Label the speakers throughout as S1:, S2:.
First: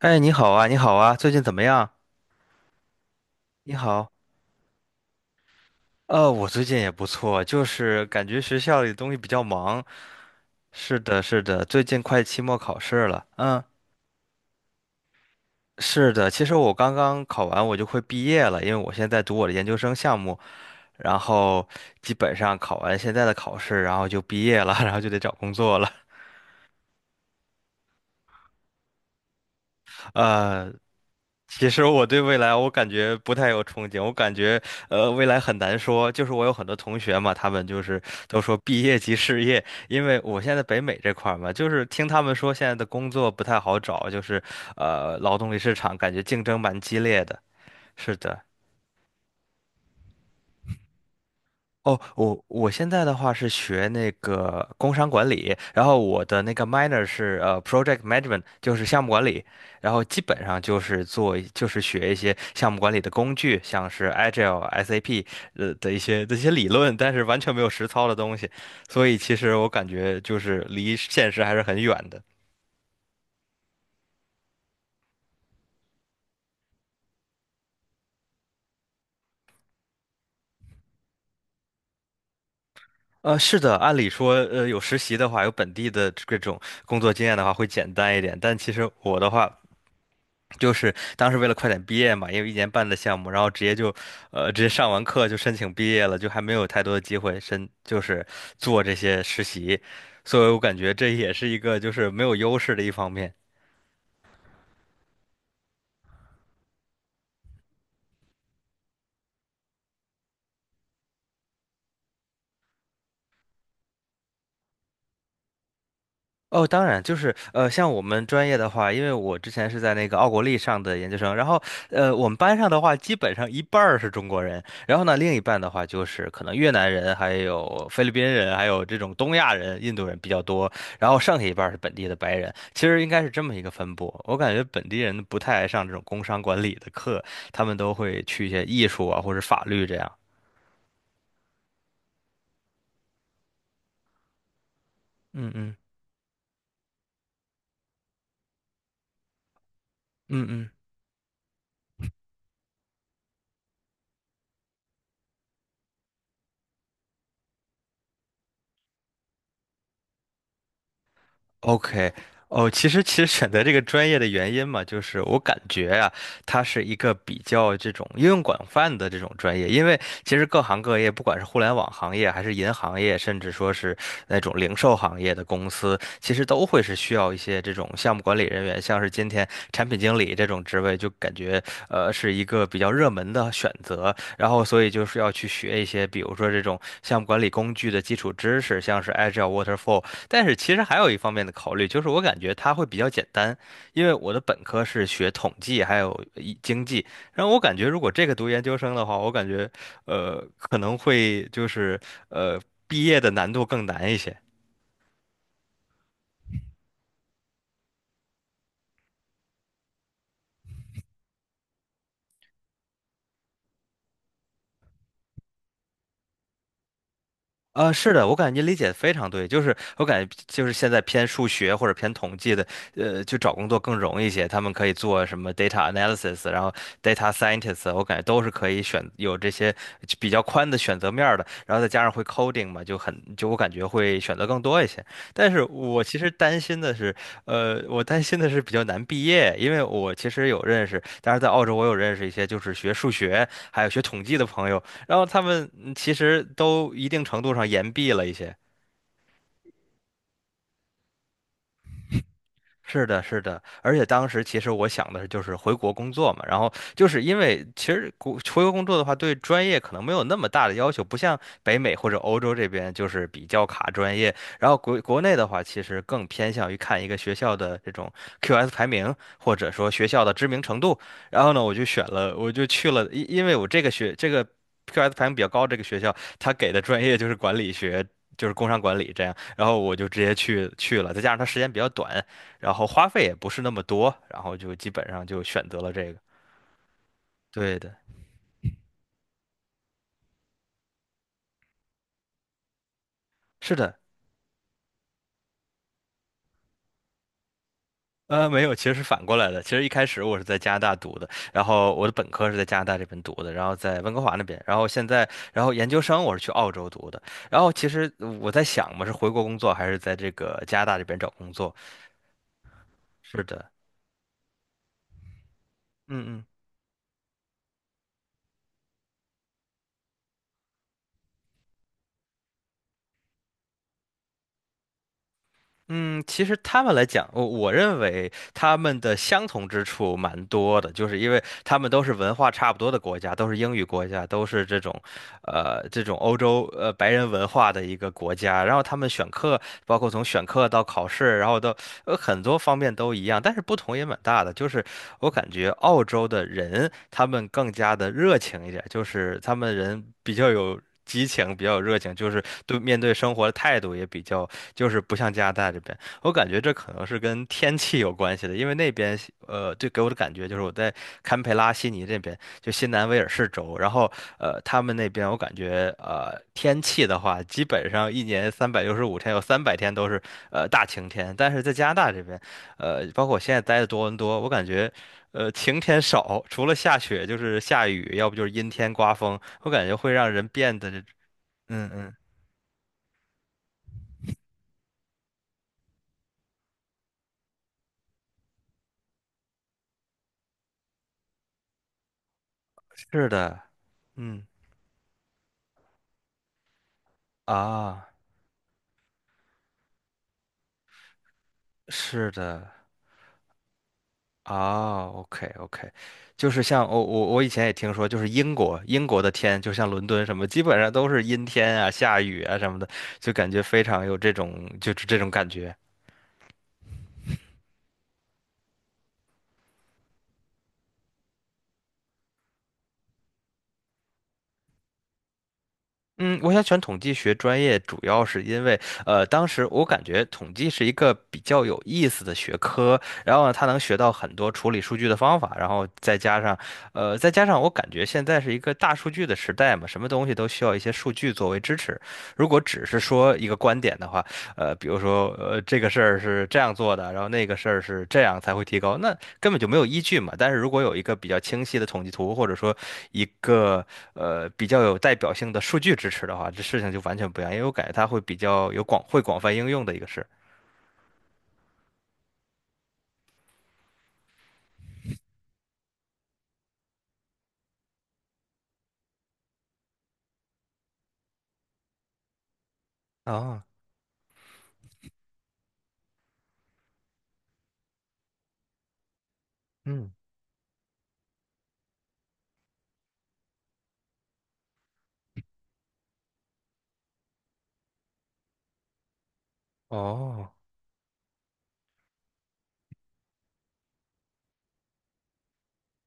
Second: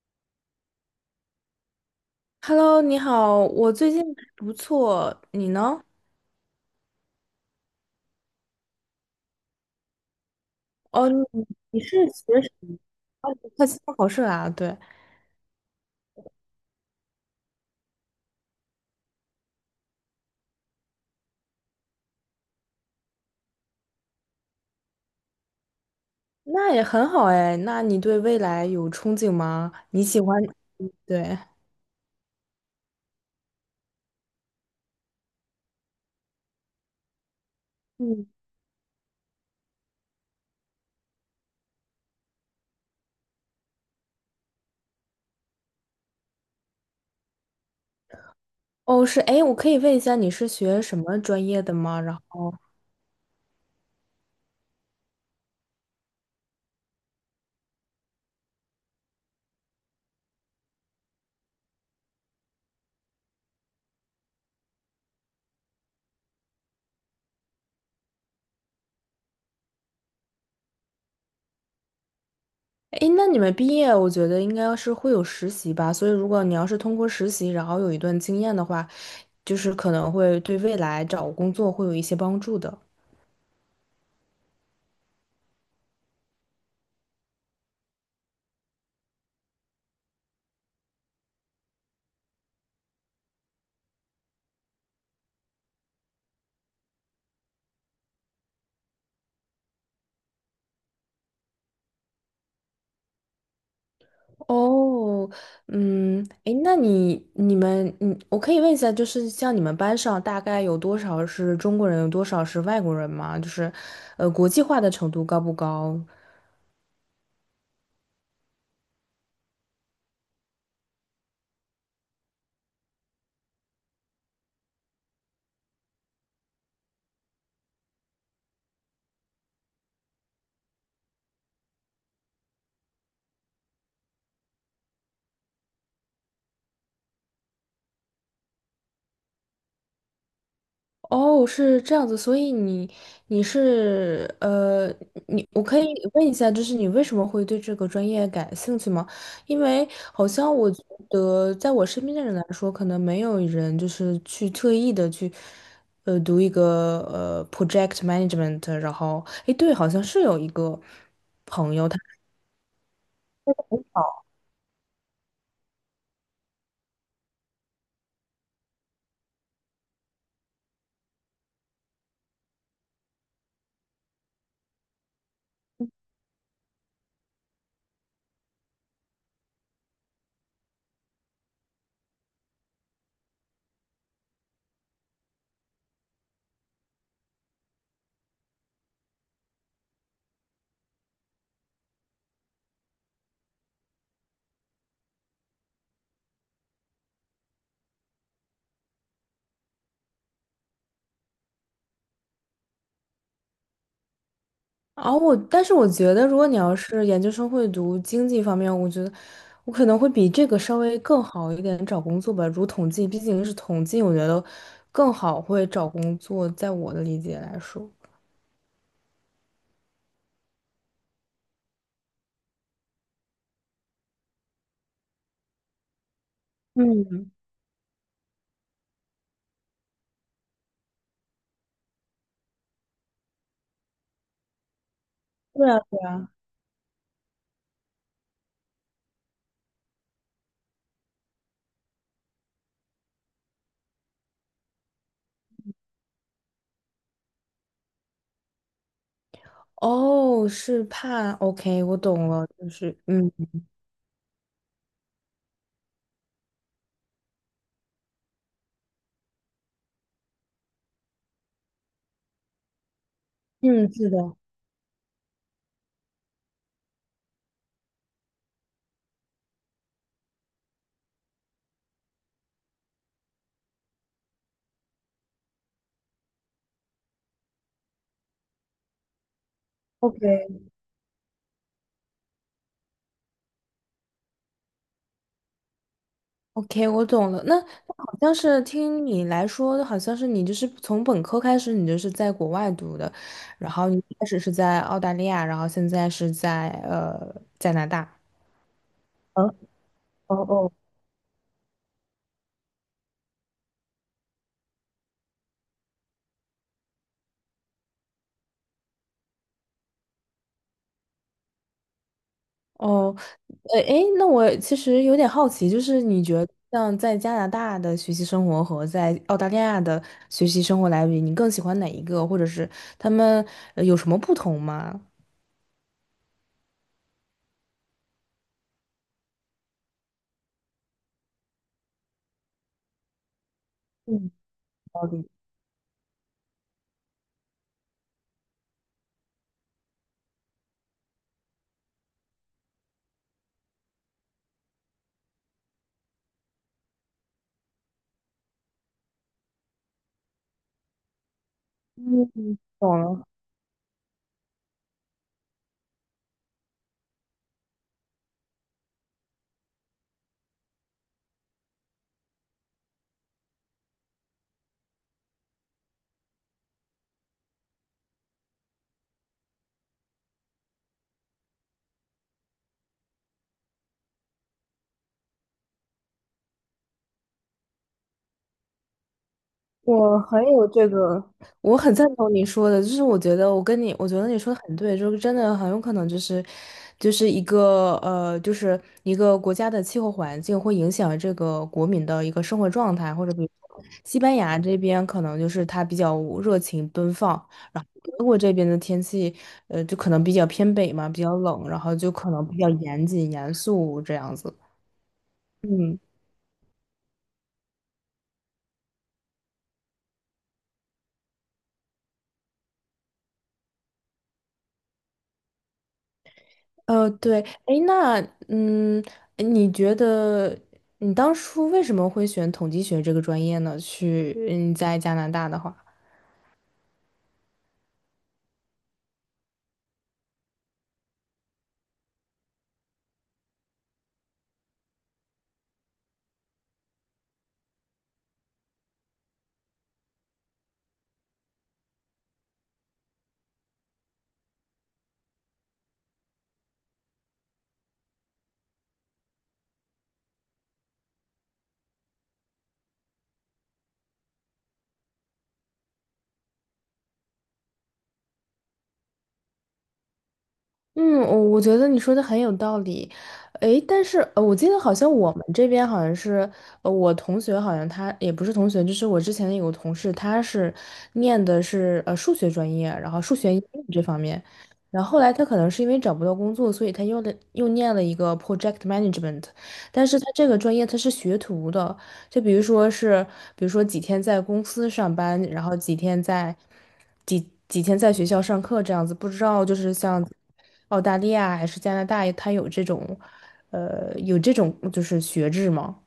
S1: 哎，你好啊，你好啊，最近怎么样？
S2: Hello,你好，我
S1: 你
S2: 最近
S1: 好。
S2: 还不错，你呢？
S1: 我最近也不错，就是感觉学校里东西比较忙。是
S2: 哦，你
S1: 的，是的，
S2: 你
S1: 最近
S2: 是
S1: 快
S2: 学
S1: 期
S2: 什
S1: 末
S2: 么？
S1: 考试了。
S2: 哦，你
S1: 嗯，
S2: 快期末考试啦，对，
S1: 是的，其实我刚刚考完，我就快毕业了，因为我现在读我的研究生项目，然后基本上考完现在的考试，然后就毕业了，然后就得找工作了。
S2: 那也很好哎。那你对未来有憧憬吗？你喜欢？
S1: 呃，
S2: 嗯对，
S1: 其实我对未来我感觉不太有憧憬，我感觉未来很难说。就是我有很多同学嘛，他们就是
S2: 嗯，
S1: 都说毕业即失业，因为我现在北美这块儿嘛，就是听他们说现在的工作不太好找，就是劳动力市场感觉竞争蛮激烈的。是的。
S2: 哦，是，哎，我可以问一下你是学什么专业的
S1: 哦，
S2: 吗？然
S1: 我
S2: 后，
S1: 我现在的话是学那个工商管理，然后我的那个 minor 是project management，就是项目管理，然后基本上就是做就是学一些项目管理的工具，像是 Agile、SAP 的一些这些理论，但是完全没有实操的东西，所以其实我感觉就是离现实还是很远的。
S2: 哎，那你们毕业，我觉得应该是会有实习吧。所以，如果你要是通过实习，然后有一段经验的话，就是可能会对未来找工作会有一些帮助的。
S1: 是的，按理说，有实习的话，有本地的这种工作经验的话，会简单一点。但其实我的话，就是当时为了快点毕业嘛，因为一年半的项目，然后直接就，直接上完课就申请毕业了，就还没有太多的机会申，就是做这些实习，所以我感觉这也是一个就是没有优势的一方面。
S2: 哦，嗯，诶，那你们，嗯，我可以问一下，就是像你们班上大概有多少是中国人，有多少是外国人吗？就是，国际化的程度高不高？
S1: 哦，当然，就是像我们专业的话，因为我之前是在那个奥国立上的研究生，然后我们班上的话，基本上一半儿是中国人，然后呢，另一半的话就是可能越南人、还有菲律宾人、还有这种东亚人、印度人比较多，然后剩下一半儿是本地的白人，其实应该是这么一个分布。我感觉本地人不太爱上这种工商管理的课，他们都会去一些艺术啊或者法律这样。
S2: 哦，是这样子，所以你你是你
S1: 嗯
S2: 我
S1: 嗯
S2: 可以问一下，就是你为什么会对这个专业感兴趣吗？因为好
S1: 嗯
S2: 像
S1: 嗯。
S2: 我觉得，在我身边的人来说，可能没有人就是去特意的去读一个project management,然后诶，对，好像是有一个朋友。他。
S1: OK，哦，其实选择这个专业的原因嘛，就是我感觉啊，它是一个比较这种应用广泛的这种专业，因为其实各行各业，不管是互联网行业，还是银行业，甚至说是那种零售行业的公司，其实都会是需要一些这种项目管理人员，像是今天产品经理这种职位，就感觉是一个比较热门的选择。然后所以就是要去学一些，比如说这种项目管理工具的基础知识，像是 Agile、Waterfall。但是其实还有一方面的考虑，就是我感觉它会比较简单，因为我的本科是学统计还有一经济，然后我感觉如果这个读研究生的话，我感觉可能会就是呃毕业的难度更难一些。
S2: 啊，我但是我觉得，如果你要是研究生会读经济方面，我觉得我可能会比这个稍微更好一点找工作吧。如统计，毕竟是统计，我觉得更好会找工作，在我的理解来说。
S1: 是的，我感觉您理解的非常对，就是我感觉就是现在偏数学或者偏统计的，就找工作更容易一些，他们可以做什么 data analysis，然后
S2: 嗯，
S1: data scientist，我感觉都是可以选有这些比较宽的选择面儿的，然后再加上会 coding 嘛，就我感觉会选择更多一些。但是
S2: 对啊
S1: 我其实担心的是，我担心的是比较难毕业，因为我其实有认识，当然在澳洲我有认识一些就是学数学还有学统计的朋友，然后他们其实都一定程度上言毕了一些。
S2: 哦，是怕，OK,我懂了，就是，
S1: 是的，
S2: 嗯
S1: 是的，而且当时其实我想的是就是回国工作嘛，然后就是因为其实回国工作的话，对专业可能没有那么大的要求，不像北美或者欧洲这边就是比较卡
S2: 嗯，是
S1: 专业，
S2: 的
S1: 然后国内的话，其实更偏向于看一个学校的这种 QS 排名，或者说学校的知名程度，然后呢，我就选了，我就去了，因为我这个学这个 QS 排名比较高这个学校，它给的专业就是管理学。就是工商管理这样，然后我就直接
S2: ，OK。
S1: 去了，再加上它时间比较短，然后花费也不是那么多，然后就基本上就选择了这个。
S2: OK,我懂了。那
S1: 对的，
S2: 那好像是听你来说，好像是你就是从本科开始，你就是在国外读的，然
S1: 是
S2: 后你
S1: 的，
S2: 一开始是在澳大利亚，然后现在是在加拿大。
S1: 没有，其实是反过
S2: 嗯，
S1: 来的。其实一开始
S2: 哦
S1: 我是在加
S2: 哦。
S1: 拿大读的，然后我的本科是在加拿大这边读的，然后在温哥华那边，然后现在，然后研究生我是去澳洲读的。然后其实我在想嘛，是回国工作还是在这个加拿大这边找工作？
S2: 哦，
S1: 是的，
S2: 诶，那我其实有点好奇，就是你觉
S1: 嗯嗯。
S2: 得像在加拿大的学习生活和在澳大利亚的学习生活来比，你更喜欢哪一个，或者是他们有什么不同吗？
S1: 嗯，其实他们来讲，我认为他们的相同之处蛮多的，就是因为他们都是文化差不多的国家，都是英语国家，
S2: 嗯
S1: 都是这种，
S2: 好的
S1: 这种欧洲白人文化的一个国家。然后他们选课，包括从选课到考试，然后到很多方面都一样，但是不同也蛮大的。就是我感觉澳洲的人他们更加的热情一点，就是他们人比较有。激情比较有热情，
S2: 嗯，
S1: 就是对
S2: 懂
S1: 面对
S2: 了。
S1: 生活的态度也比较。就是不像加拿大这边，我感觉这可能是跟天气有关系的，因为那边对，给我的感觉就是我在堪培拉、悉尼这边，就新南威尔士州，然后，他们那边我感觉，天气的话，基本上一年365天，有300天都是，大晴天，但是在加拿大这边，包括我现在待的多伦多，我感觉。晴天少，除了下雪就是下雨，要不就是阴天刮风，我感觉会
S2: 我
S1: 让
S2: 很
S1: 人
S2: 有
S1: 变
S2: 这
S1: 得
S2: 个，我
S1: 嗯
S2: 很赞
S1: 嗯，
S2: 同你说的，就是我觉得我跟你，我觉得你说的很对，就是真的很有可能就是，就是一个就是一个国家的气候环境会影响这个国民的一个生活状态，或
S1: 是
S2: 者比如
S1: 的，
S2: 说西班
S1: 嗯
S2: 牙这边可能就是它比较热情奔放，然后
S1: 啊。
S2: 德国这边的天气，就可能比较偏北嘛，比较冷，然后就
S1: 是
S2: 可能比较
S1: 的，
S2: 严谨严肃这样子。
S1: 啊，OK OK，
S2: 嗯。
S1: 就是像我以前也听说，就是英国的天，就像伦敦什么，基本上都是阴天啊、下雨啊什么的，就感觉非常有这种感觉。
S2: 对，哎，那嗯，你觉得你当初为什么会选统计学这个专业呢？去嗯，在加拿大的话。
S1: 嗯，我想选统计学专业，主要是因为，当时我感觉统计是一个比较有意思的学科，然后呢，它能学到很多处理数据的方法，然后再加上我感觉现在是一个大数据的时代嘛，什么东西都需要一些数据作为支持。如果只是说一个观点的话，比如说这个事儿是这样做的，然后那个事儿是这样才会提高，那根本就没有依据嘛。但是如果有一个比较清晰的统计图，或者说一个比较有代表性的数据支持的话，这事情就完全不一样，因为我感觉它会比较有广会广泛应用的一个事。
S2: 嗯，我我觉得你说的很有道理，诶，但是我记得好像我们这边好像是，我同学好像他也不是同学，就是我之前有个同事，他是念的是数学专业，然后数学应
S1: 啊，
S2: 用这方面，然后后来他可能是因为找不到工作，所以他又的又念了一个 project management,但
S1: 嗯，
S2: 是他这个专业他是学徒的，就比如说是，比如说几天在公司上班，然后几天在。几天在学校上课这样子，不知道就是像
S1: 哦。
S2: 澳大利亚还是加拿大，它有这种，有这种就是学制吗？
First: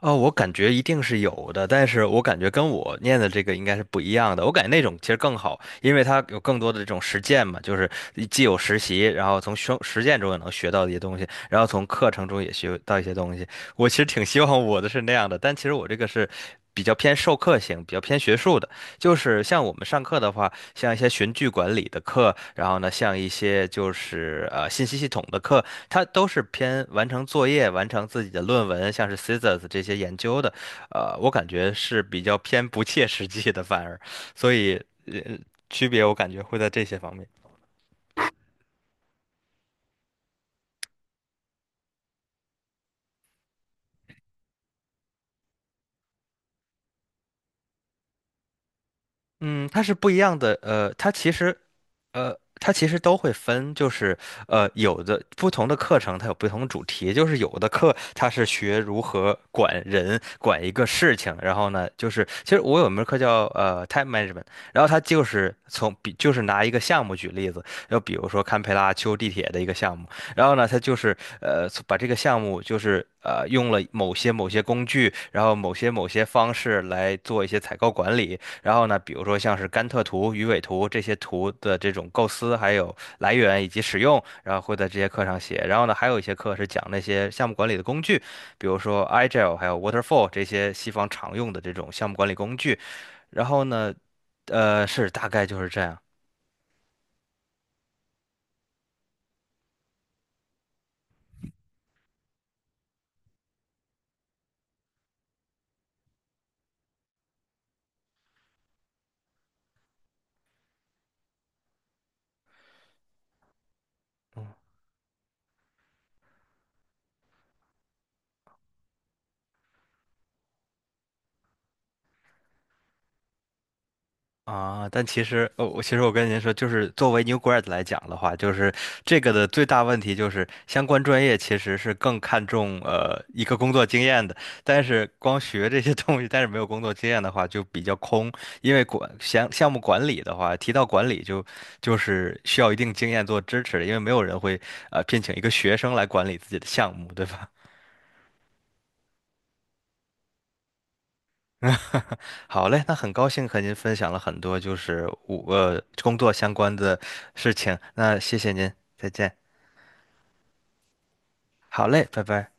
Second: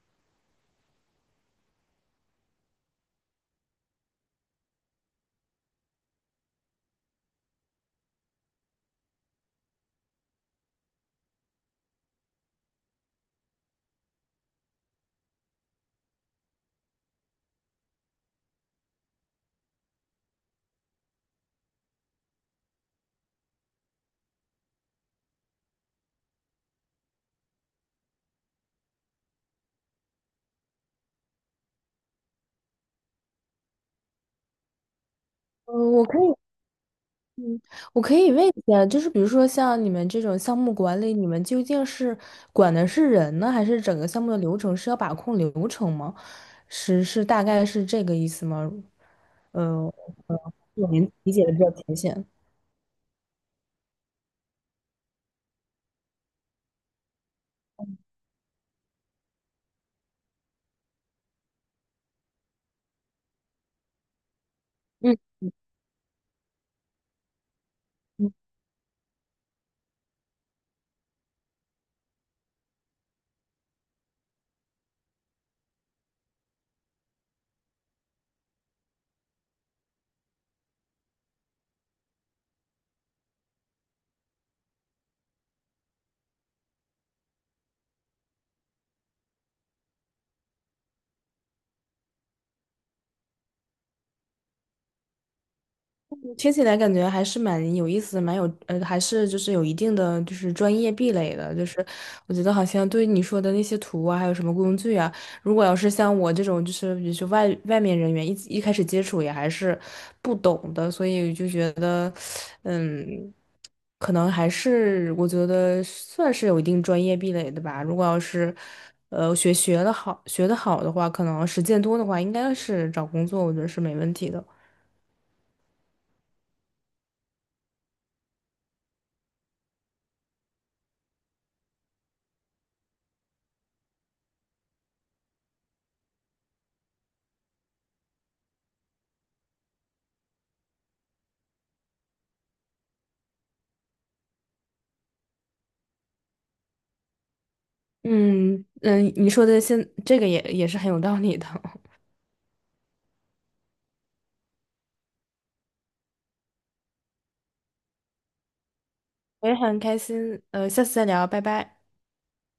S1: 哦，我感觉一定是有的，但是我感觉跟我念的这个应该是不一样的。我感觉那种其实更好，因为它有更多的这种实践嘛，就是既有实习，然后从实践中也能学到一些东西，然后从课程中也学到一些东西。我其实挺希望我的是那样的，但其实我这个是比较偏授课型，比较偏学术的。就是像我们上课的话，像一些循序管理的课，然后呢，像一些就是信息系统的课，它都是偏完成作业、完成自己的论文，像是 Scissors 这些研究的，我感觉是比较偏不切实际的，反而，所以呃区别
S2: 我
S1: 我
S2: 可
S1: 感
S2: 以，
S1: 觉会在这些方面。
S2: 嗯，我可以问一下，就是比如说像你们这种项目管理，你们究竟是管的是人呢，还是整个项目的流程是要把控流程吗？是是大概是这个意思吗？呃，
S1: 嗯，它是不一
S2: 呃，
S1: 样的。
S2: 我
S1: 呃，它
S2: 您
S1: 其
S2: 理解的
S1: 实，
S2: 比较浅显。
S1: 呃，它其实都会分，就是有的不同的课程它有不同的主题，就是有的课它是学如何管人、管一个事情，然后呢，就是其实我有一门课叫time management，然后它就
S2: 嗯
S1: 是就是拿一个项目举例子，就比如
S2: 嗯
S1: 说堪培拉修地铁的一个项目，然后呢，它就是把这个项目就是用了某些工具，然后某些方式来做一些采购管理。然后呢，比如说像是甘特图、鱼尾图这些图的这种构思，还有来源以及使用，然后会在这些课上写。然后呢，还有一些课是讲那些项目管理的工具，比如说 Agile 还有 Waterfall 这些西方常用的这种项目管理工具。然后呢，是大概就是这样。
S2: 听起来感觉还是蛮有意思，蛮有还是就是有一定的就是专业壁垒的，就是我觉得好像对于你说的那些图啊，还有什么工具啊，如果要是像我这种就是比如说外面人员一开始接触也还是不懂的，所以就觉得，嗯，可能
S1: 嗯
S2: 还是我觉得算是有一定专业壁垒的吧。如果要是学的好学的好的话，可能实践多的话，应该是找工作我觉得是没问题的。
S1: 但其实，我跟您说，就是作为 new grad 来讲的话，就是这个的最大问题就是相关专业其实是更看重一个工作经验的，但是光学这些 东西，但是没有工作经验的话就比较空，因为管项目管理的话，提到管理就是需要一定经验做支持的，因为没有人会聘请一个学生来管理自己的项目，对吧？
S2: 嗯嗯，你说的这个也也是很有道理的，
S1: 好嘞，那很高兴和您分享了很多就是工作相关的事情，那谢谢您，再见。
S2: 我也很开心，下次再聊，拜拜。
S1: 好嘞，拜拜。